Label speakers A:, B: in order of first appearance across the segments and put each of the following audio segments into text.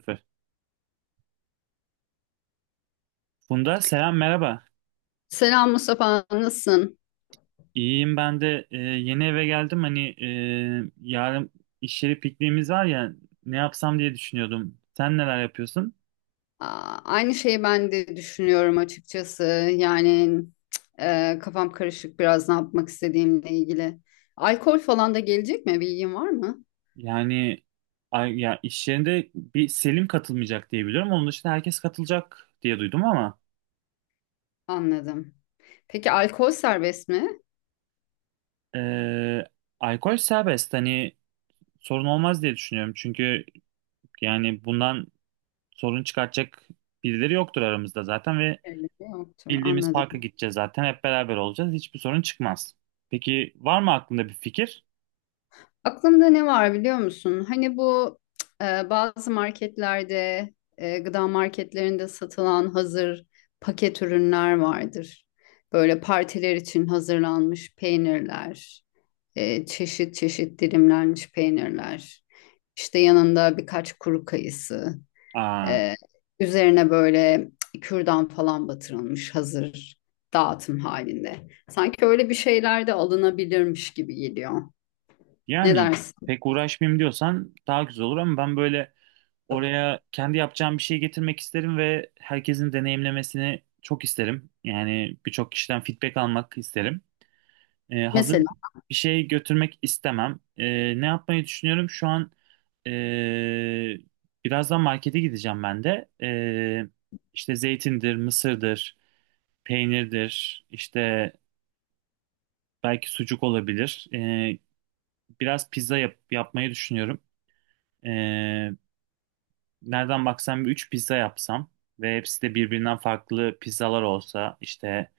A: Süper. Bunda selam merhaba.
B: Selam Mustafa, nasılsın?
A: İyiyim ben de yeni eve geldim. Hani yarın iş yeri pikniğimiz var ya ne yapsam diye düşünüyordum. Sen neler yapıyorsun?
B: Aa, aynı şeyi ben de düşünüyorum açıkçası. Yani kafam karışık biraz ne yapmak istediğimle ilgili. Alkol falan da gelecek mi? Bilgin var mı?
A: Yani ay, ya iş yerinde bir Selim katılmayacak diye biliyorum. Onun dışında herkes katılacak diye duydum ama
B: Anladım. Peki alkol serbest mi?
A: e, alkol serbest. Hani sorun olmaz diye düşünüyorum. Çünkü yani bundan sorun çıkartacak birileri yoktur aramızda zaten ve
B: Evet, yoktur.
A: bildiğimiz
B: Anladım.
A: parka gideceğiz zaten. Hep beraber olacağız. Hiçbir sorun çıkmaz. Peki var mı aklında bir fikir?
B: Aklımda ne var biliyor musun? Hani bu bazı marketlerde, gıda marketlerinde satılan hazır paket ürünler vardır. Böyle partiler için hazırlanmış peynirler, çeşit çeşit dilimlenmiş peynirler. İşte yanında birkaç kuru kayısı,
A: Aa,
B: e, üzerine böyle kürdan falan batırılmış hazır dağıtım halinde. Sanki öyle bir şeyler de alınabilirmiş gibi geliyor. Ne
A: yani
B: dersin?
A: pek uğraşmayayım diyorsan daha güzel olur ama ben böyle oraya kendi yapacağım bir şey getirmek isterim ve herkesin deneyimlemesini çok isterim. Yani birçok kişiden feedback almak isterim. Hazır
B: Mesela.
A: bir şey götürmek istemem. Ne yapmayı düşünüyorum? Şu an ee, birazdan markete gideceğim ben de. İşte zeytindir, mısırdır, peynirdir, işte belki sucuk olabilir. Biraz yapmayı düşünüyorum. Ee, nereden baksam bir 3 pizza yapsam ve hepsi de birbirinden farklı pizzalar olsa işte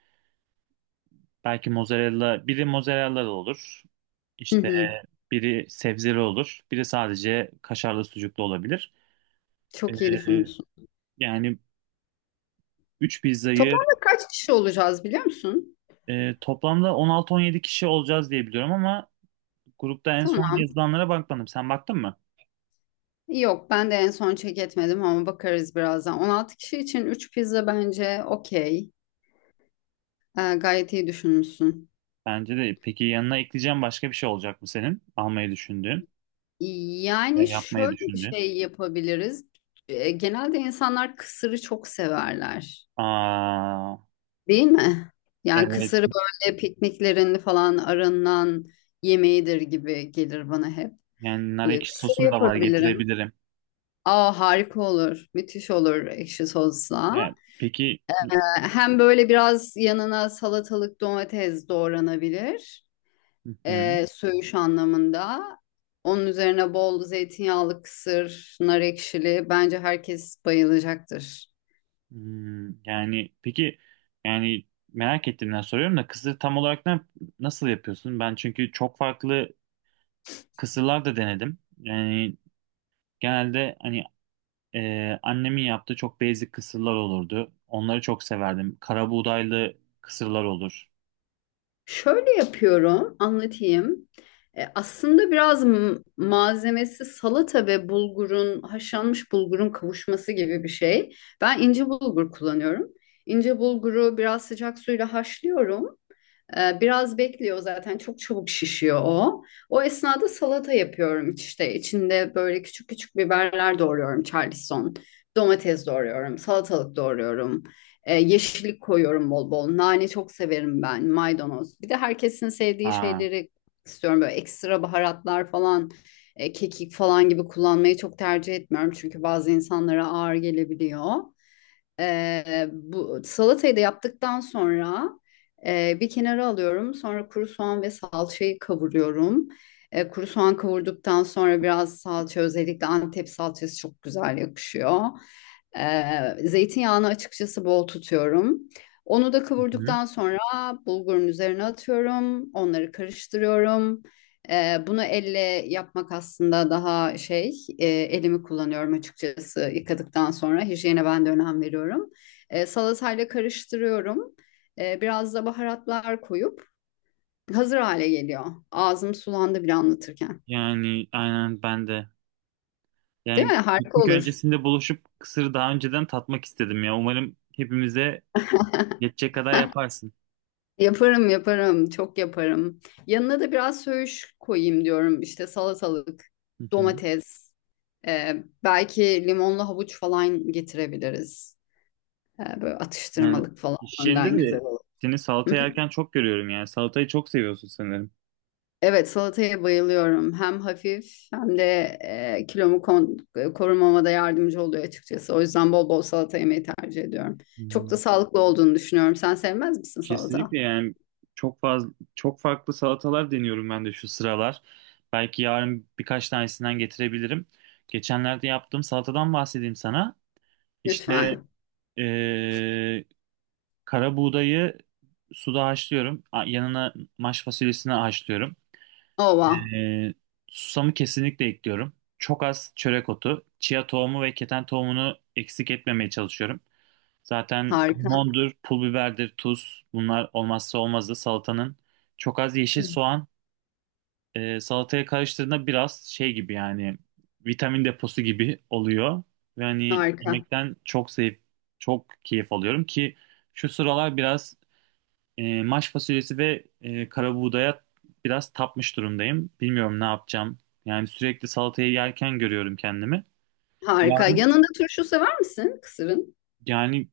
A: belki mozzarella, biri mozzarella olur.
B: Hı
A: İşte
B: hı.
A: biri sebzeli olur, biri sadece kaşarlı sucuklu olabilir.
B: Çok iyi
A: Ee,
B: düşünmüşsün.
A: yani 3 pizzayı
B: Toplamda kaç kişi olacağız biliyor musun?
A: toplamda on altı on yedi kişi olacağız diye biliyorum ama grupta en son
B: Tamam.
A: yazılanlara bakmadım. Sen baktın mı?
B: Yok ben de en son check etmedim ama bakarız birazdan. 16 kişi için 3 pizza bence okey. Gayet iyi düşünmüşsün.
A: Bence de. Peki yanına ekleyeceğim başka bir şey olacak mı senin? Almayı düşündüğün veya
B: Yani
A: yapmayı
B: şöyle bir
A: düşündüğün.
B: şey yapabiliriz. Genelde insanlar kısırı çok severler.
A: Aa,
B: Değil mi? Yani
A: evet.
B: kısırı böyle pikniklerin falan arınan yemeğidir gibi gelir bana hep.
A: Yani nar
B: Böyle
A: ekşi
B: kısır
A: sosum da var,
B: yapabilirim.
A: getirebilirim.
B: Aa, harika olur. Müthiş olur ekşi
A: Yani,
B: sosla.
A: peki, hı
B: Hem böyle biraz yanına salatalık domates doğranabilir.
A: hı.
B: Söğüş anlamında. Onun üzerine bol zeytinyağlı kısır, nar ekşili. Bence herkes bayılacaktır.
A: Hmm, yani peki yani merak ettiğimden soruyorum da kısır tam olarak ne, nasıl yapıyorsun? Ben çünkü çok farklı kısırlar da denedim. Yani genelde hani annemin yaptığı çok basic kısırlar olurdu. Onları çok severdim. Kara buğdaylı kısırlar olur.
B: Şöyle yapıyorum, anlatayım. Aslında biraz malzemesi salata ve bulgurun, haşlanmış bulgurun kavuşması gibi bir şey. Ben ince bulgur kullanıyorum. İnce bulguru biraz sıcak suyla haşlıyorum. Biraz bekliyor zaten çok çabuk şişiyor o. O esnada salata yapıyorum, işte içinde böyle küçük küçük biberler doğruyorum Charleston. Domates doğruyorum, salatalık doğruyorum. Yeşillik koyuyorum bol bol. Nane çok severim ben, maydanoz. Bir de herkesin sevdiği
A: Aa,
B: şeyleri istiyorum böyle ekstra baharatlar falan, kekik falan gibi kullanmayı çok tercih etmiyorum. Çünkü bazı insanlara ağır gelebiliyor. Bu salatayı da yaptıktan sonra bir kenara alıyorum. Sonra kuru soğan ve salçayı kavuruyorum. Kuru soğan kavurduktan sonra biraz salça, özellikle Antep salçası çok güzel yakışıyor. Zeytinyağını açıkçası bol tutuyorum. Onu da
A: hı.
B: kavurduktan sonra bulgurun üzerine atıyorum. Onları karıştırıyorum. Bunu elle yapmak aslında daha şey, elimi kullanıyorum açıkçası yıkadıktan sonra. Hijyene ben de önem veriyorum. Salatayla karıştırıyorum. Biraz da baharatlar koyup hazır hale geliyor. Ağzım sulandı bile anlatırken.
A: Yani aynen ben de.
B: Değil
A: Yani
B: mi? Harika
A: piknik
B: olur.
A: öncesinde buluşup kısırı daha önceden tatmak istedim ya. Umarım hepimize yetecek kadar yaparsın.
B: Yaparım, çok yaparım. Yanına da biraz söğüş koyayım diyorum. İşte salatalık,
A: Hı hı.
B: domates, belki limonlu havuç falan getirebiliriz. Böyle
A: Yani
B: atıştırmalık falan
A: iş yerinde
B: önden
A: de
B: güzel olur.
A: seni
B: Hı
A: salata
B: hı.
A: yerken çok görüyorum yani. Salatayı çok seviyorsun sanırım.
B: Evet, salataya bayılıyorum. Hem hafif hem de e, kilomu kon- korumama da yardımcı oluyor açıkçası. O yüzden bol bol salata yemeyi tercih ediyorum. Çok
A: Hı.
B: da sağlıklı olduğunu düşünüyorum. Sen sevmez misin salata?
A: Kesinlikle yani çok fazla, çok farklı salatalar deniyorum ben de şu sıralar. Belki yarın birkaç tanesinden getirebilirim. Geçenlerde yaptığım salatadan bahsedeyim sana. İşte
B: Lütfen.
A: eee, kara buğdayı suda haşlıyorum. Yanına maş fasulyesini haşlıyorum.
B: Ova.
A: Ee, susamı kesinlikle ekliyorum. Çok az çörek otu, chia tohumu ve keten tohumunu eksik etmemeye çalışıyorum. Zaten
B: Harika.
A: mondur, pul biberdir, tuz, bunlar olmazsa olmazdı salatanın. Çok az yeşil
B: Hı.
A: soğan salataya karıştırdığında biraz şey gibi, yani vitamin deposu gibi oluyor. Ve hani
B: Harika.
A: yemekten çok zevk, çok keyif alıyorum ki şu sıralar biraz maş fasulyesi ve karabuğdaya biraz tapmış durumdayım. Bilmiyorum ne yapacağım. Yani sürekli salatayı yerken görüyorum kendimi.
B: Harika.
A: Yarın
B: Yanında turşu sever misin kısırın?
A: yani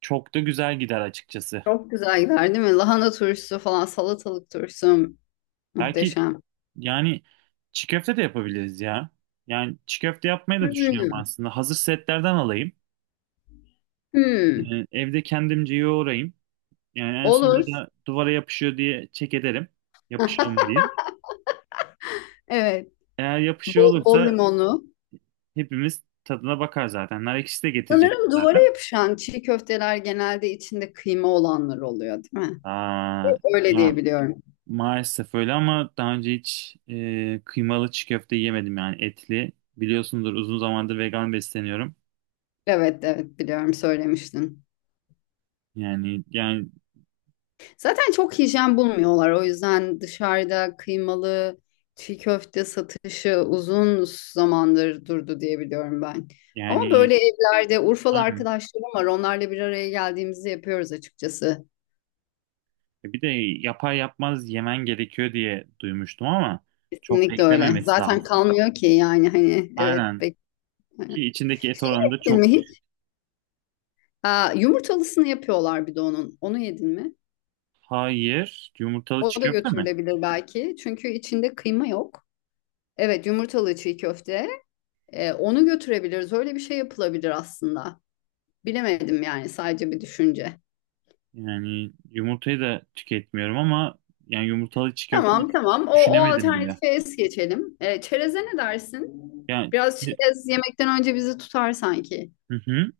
A: çok da güzel gider açıkçası.
B: Çok güzel gider, değil mi? Lahana turşusu falan, salatalık turşusu
A: Belki
B: muhteşem.
A: yani çiğ köfte de yapabiliriz ya. Yani çiğ köfte yapmayı da düşünüyorum
B: Hmm.
A: aslında. Hazır setlerden alayım.
B: Hmm.
A: E, evde kendimce yoğurayım. Yani en sonunda
B: Olur.
A: da duvara yapışıyor diye çek ederim. Yapışıyor mu diye.
B: Evet.
A: Eğer yapışıyor
B: Bol, bol
A: olursa
B: limonlu.
A: hepimiz tadına bakar zaten. Nar ekşisi de getirecek
B: Sanırım duvara
A: zaten.
B: yapışan çiğ köfteler genelde içinde kıyma olanlar oluyor, değil mi?
A: Aa,
B: Öyle diye
A: ya
B: biliyorum.
A: maalesef öyle ama daha önce hiç kıymalı çiğ köfte yemedim yani etli. Biliyorsundur, uzun zamandır vegan besleniyorum.
B: Evet, evet biliyorum, söylemiştin.
A: Yani yani
B: Zaten çok hijyen bulmuyorlar. O yüzden dışarıda kıymalı çiğ köfte satışı uzun zamandır durdu diye biliyorum ben. Ama
A: yani
B: böyle evlerde Urfalı
A: aynen.
B: arkadaşlarım var. Onlarla bir araya geldiğimizde yapıyoruz açıkçası.
A: E, bir de yapar yapmaz yemen gerekiyor diye duymuştum ama çok
B: Kesinlikle öyle.
A: beklememesi
B: Zaten
A: lazım.
B: kalmıyor ki, yani hani evet
A: Aynen,
B: Bek.
A: ki içindeki et oranı da
B: Ettin
A: çok
B: mi?
A: düşük.
B: Aa, yumurtalısını yapıyorlar bir de onun. Onu yedin mi?
A: Hayır, yumurtalı çiğ
B: O da
A: köfte mi?
B: götürülebilir belki. Çünkü içinde kıyma yok. Evet, yumurtalı çiğ köfte. Onu götürebiliriz. Öyle bir şey yapılabilir aslında. Bilemedim, yani sadece bir düşünce.
A: Yani yumurtayı da tüketmiyorum ama yani yumurtalı çiğ köfte
B: Tamam
A: hiç
B: tamam. O
A: düşünemedim bile.
B: alternatife es geçelim. Çereze ne dersin?
A: Yani
B: Biraz çerez yemekten önce bizi tutar sanki.
A: hı hı.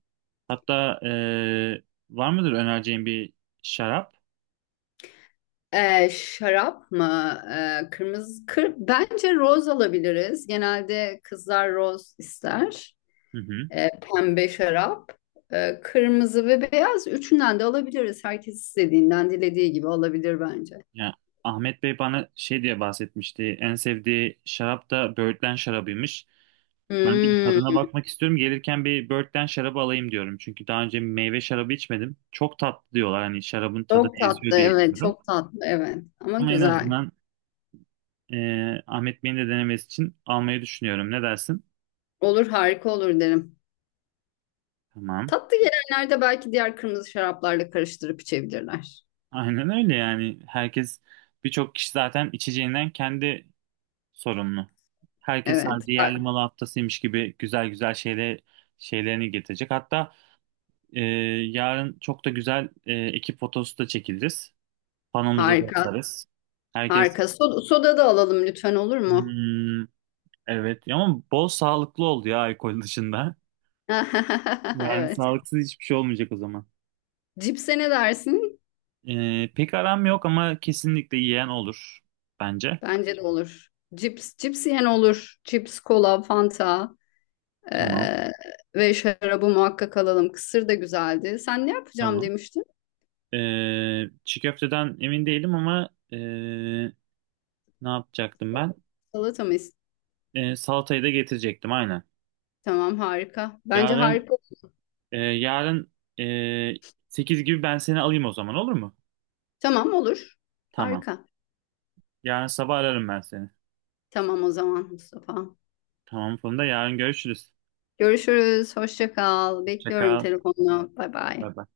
A: Hatta var mıdır önereceğin bir şarap?
B: Şarap mı? Kırmızı kır. Bence roz alabiliriz. Genelde kızlar roz ister.
A: Hı hı.
B: Pembe şarap, kırmızı ve beyaz. Üçünden de alabiliriz. Herkes istediğinden, dilediği gibi alabilir bence.
A: Ya, Ahmet Bey bana şey diye bahsetmişti. En sevdiği şarap da böğürtlen şarabıymış. Ben de bir
B: Hmm,
A: tadına bakmak istiyorum. Gelirken bir böğürtlen şarabı alayım diyorum. Çünkü daha önce meyve şarabı içmedim. Çok tatlı diyorlar. Hani şarabın tadı
B: çok
A: eziyor
B: tatlı,
A: diye
B: evet,
A: biliyorum.
B: çok tatlı, evet. Ama
A: Ama en
B: güzel.
A: azından Ahmet Bey'in de denemesi için almayı düşünüyorum. Ne dersin?
B: Olur, harika olur derim.
A: Tamam.
B: Tatlı gelenlerde belki diğer kırmızı şaraplarla karıştırıp içebilirler.
A: Aynen öyle yani. Herkes, birçok kişi zaten içeceğinden kendi sorumlu. Herkes
B: Evet,
A: sanki yerli malı haftasıymış gibi güzel güzel şeylerini getirecek. Hatta e, yarın çok da güzel ekip fotosu da çekiliriz. Panomuza da
B: harika,
A: asarız. Herkes.
B: harika. Soda, soda da alalım lütfen, olur mu?
A: Hmm, evet, ama bol sağlıklı oldu ya, alkol dışında. Yani
B: Evet.
A: sağlıksız hiçbir şey olmayacak o zaman.
B: Cipse ne dersin?
A: E, pek aram yok ama kesinlikle yiyen olur bence.
B: Bence de olur. Cips, cips yiyen olur. Cips, kola, fanta.
A: Tamam.
B: Ee, ve şarabı muhakkak alalım. Kısır da güzeldi. Sen ne yapacağım
A: Tamam.
B: demiştin?
A: E, çiğ köfteden emin değilim ama e, ne yapacaktım ben?
B: Salata mı?
A: E, salatayı da getirecektim aynen.
B: Tamam harika. Bence
A: Yarın
B: harika.
A: yarın e, 8 gibi ben seni alayım o zaman, olur mu?
B: Tamam olur.
A: Tamam.
B: Harika.
A: Yarın sabah ararım ben seni.
B: Tamam o zaman Mustafa.
A: Tamam Funda, yarın görüşürüz.
B: Görüşürüz. Hoşça kal.
A: Hoşça
B: Bekliyorum
A: kal.
B: telefonla. Bay
A: Bye
B: bay.
A: bye.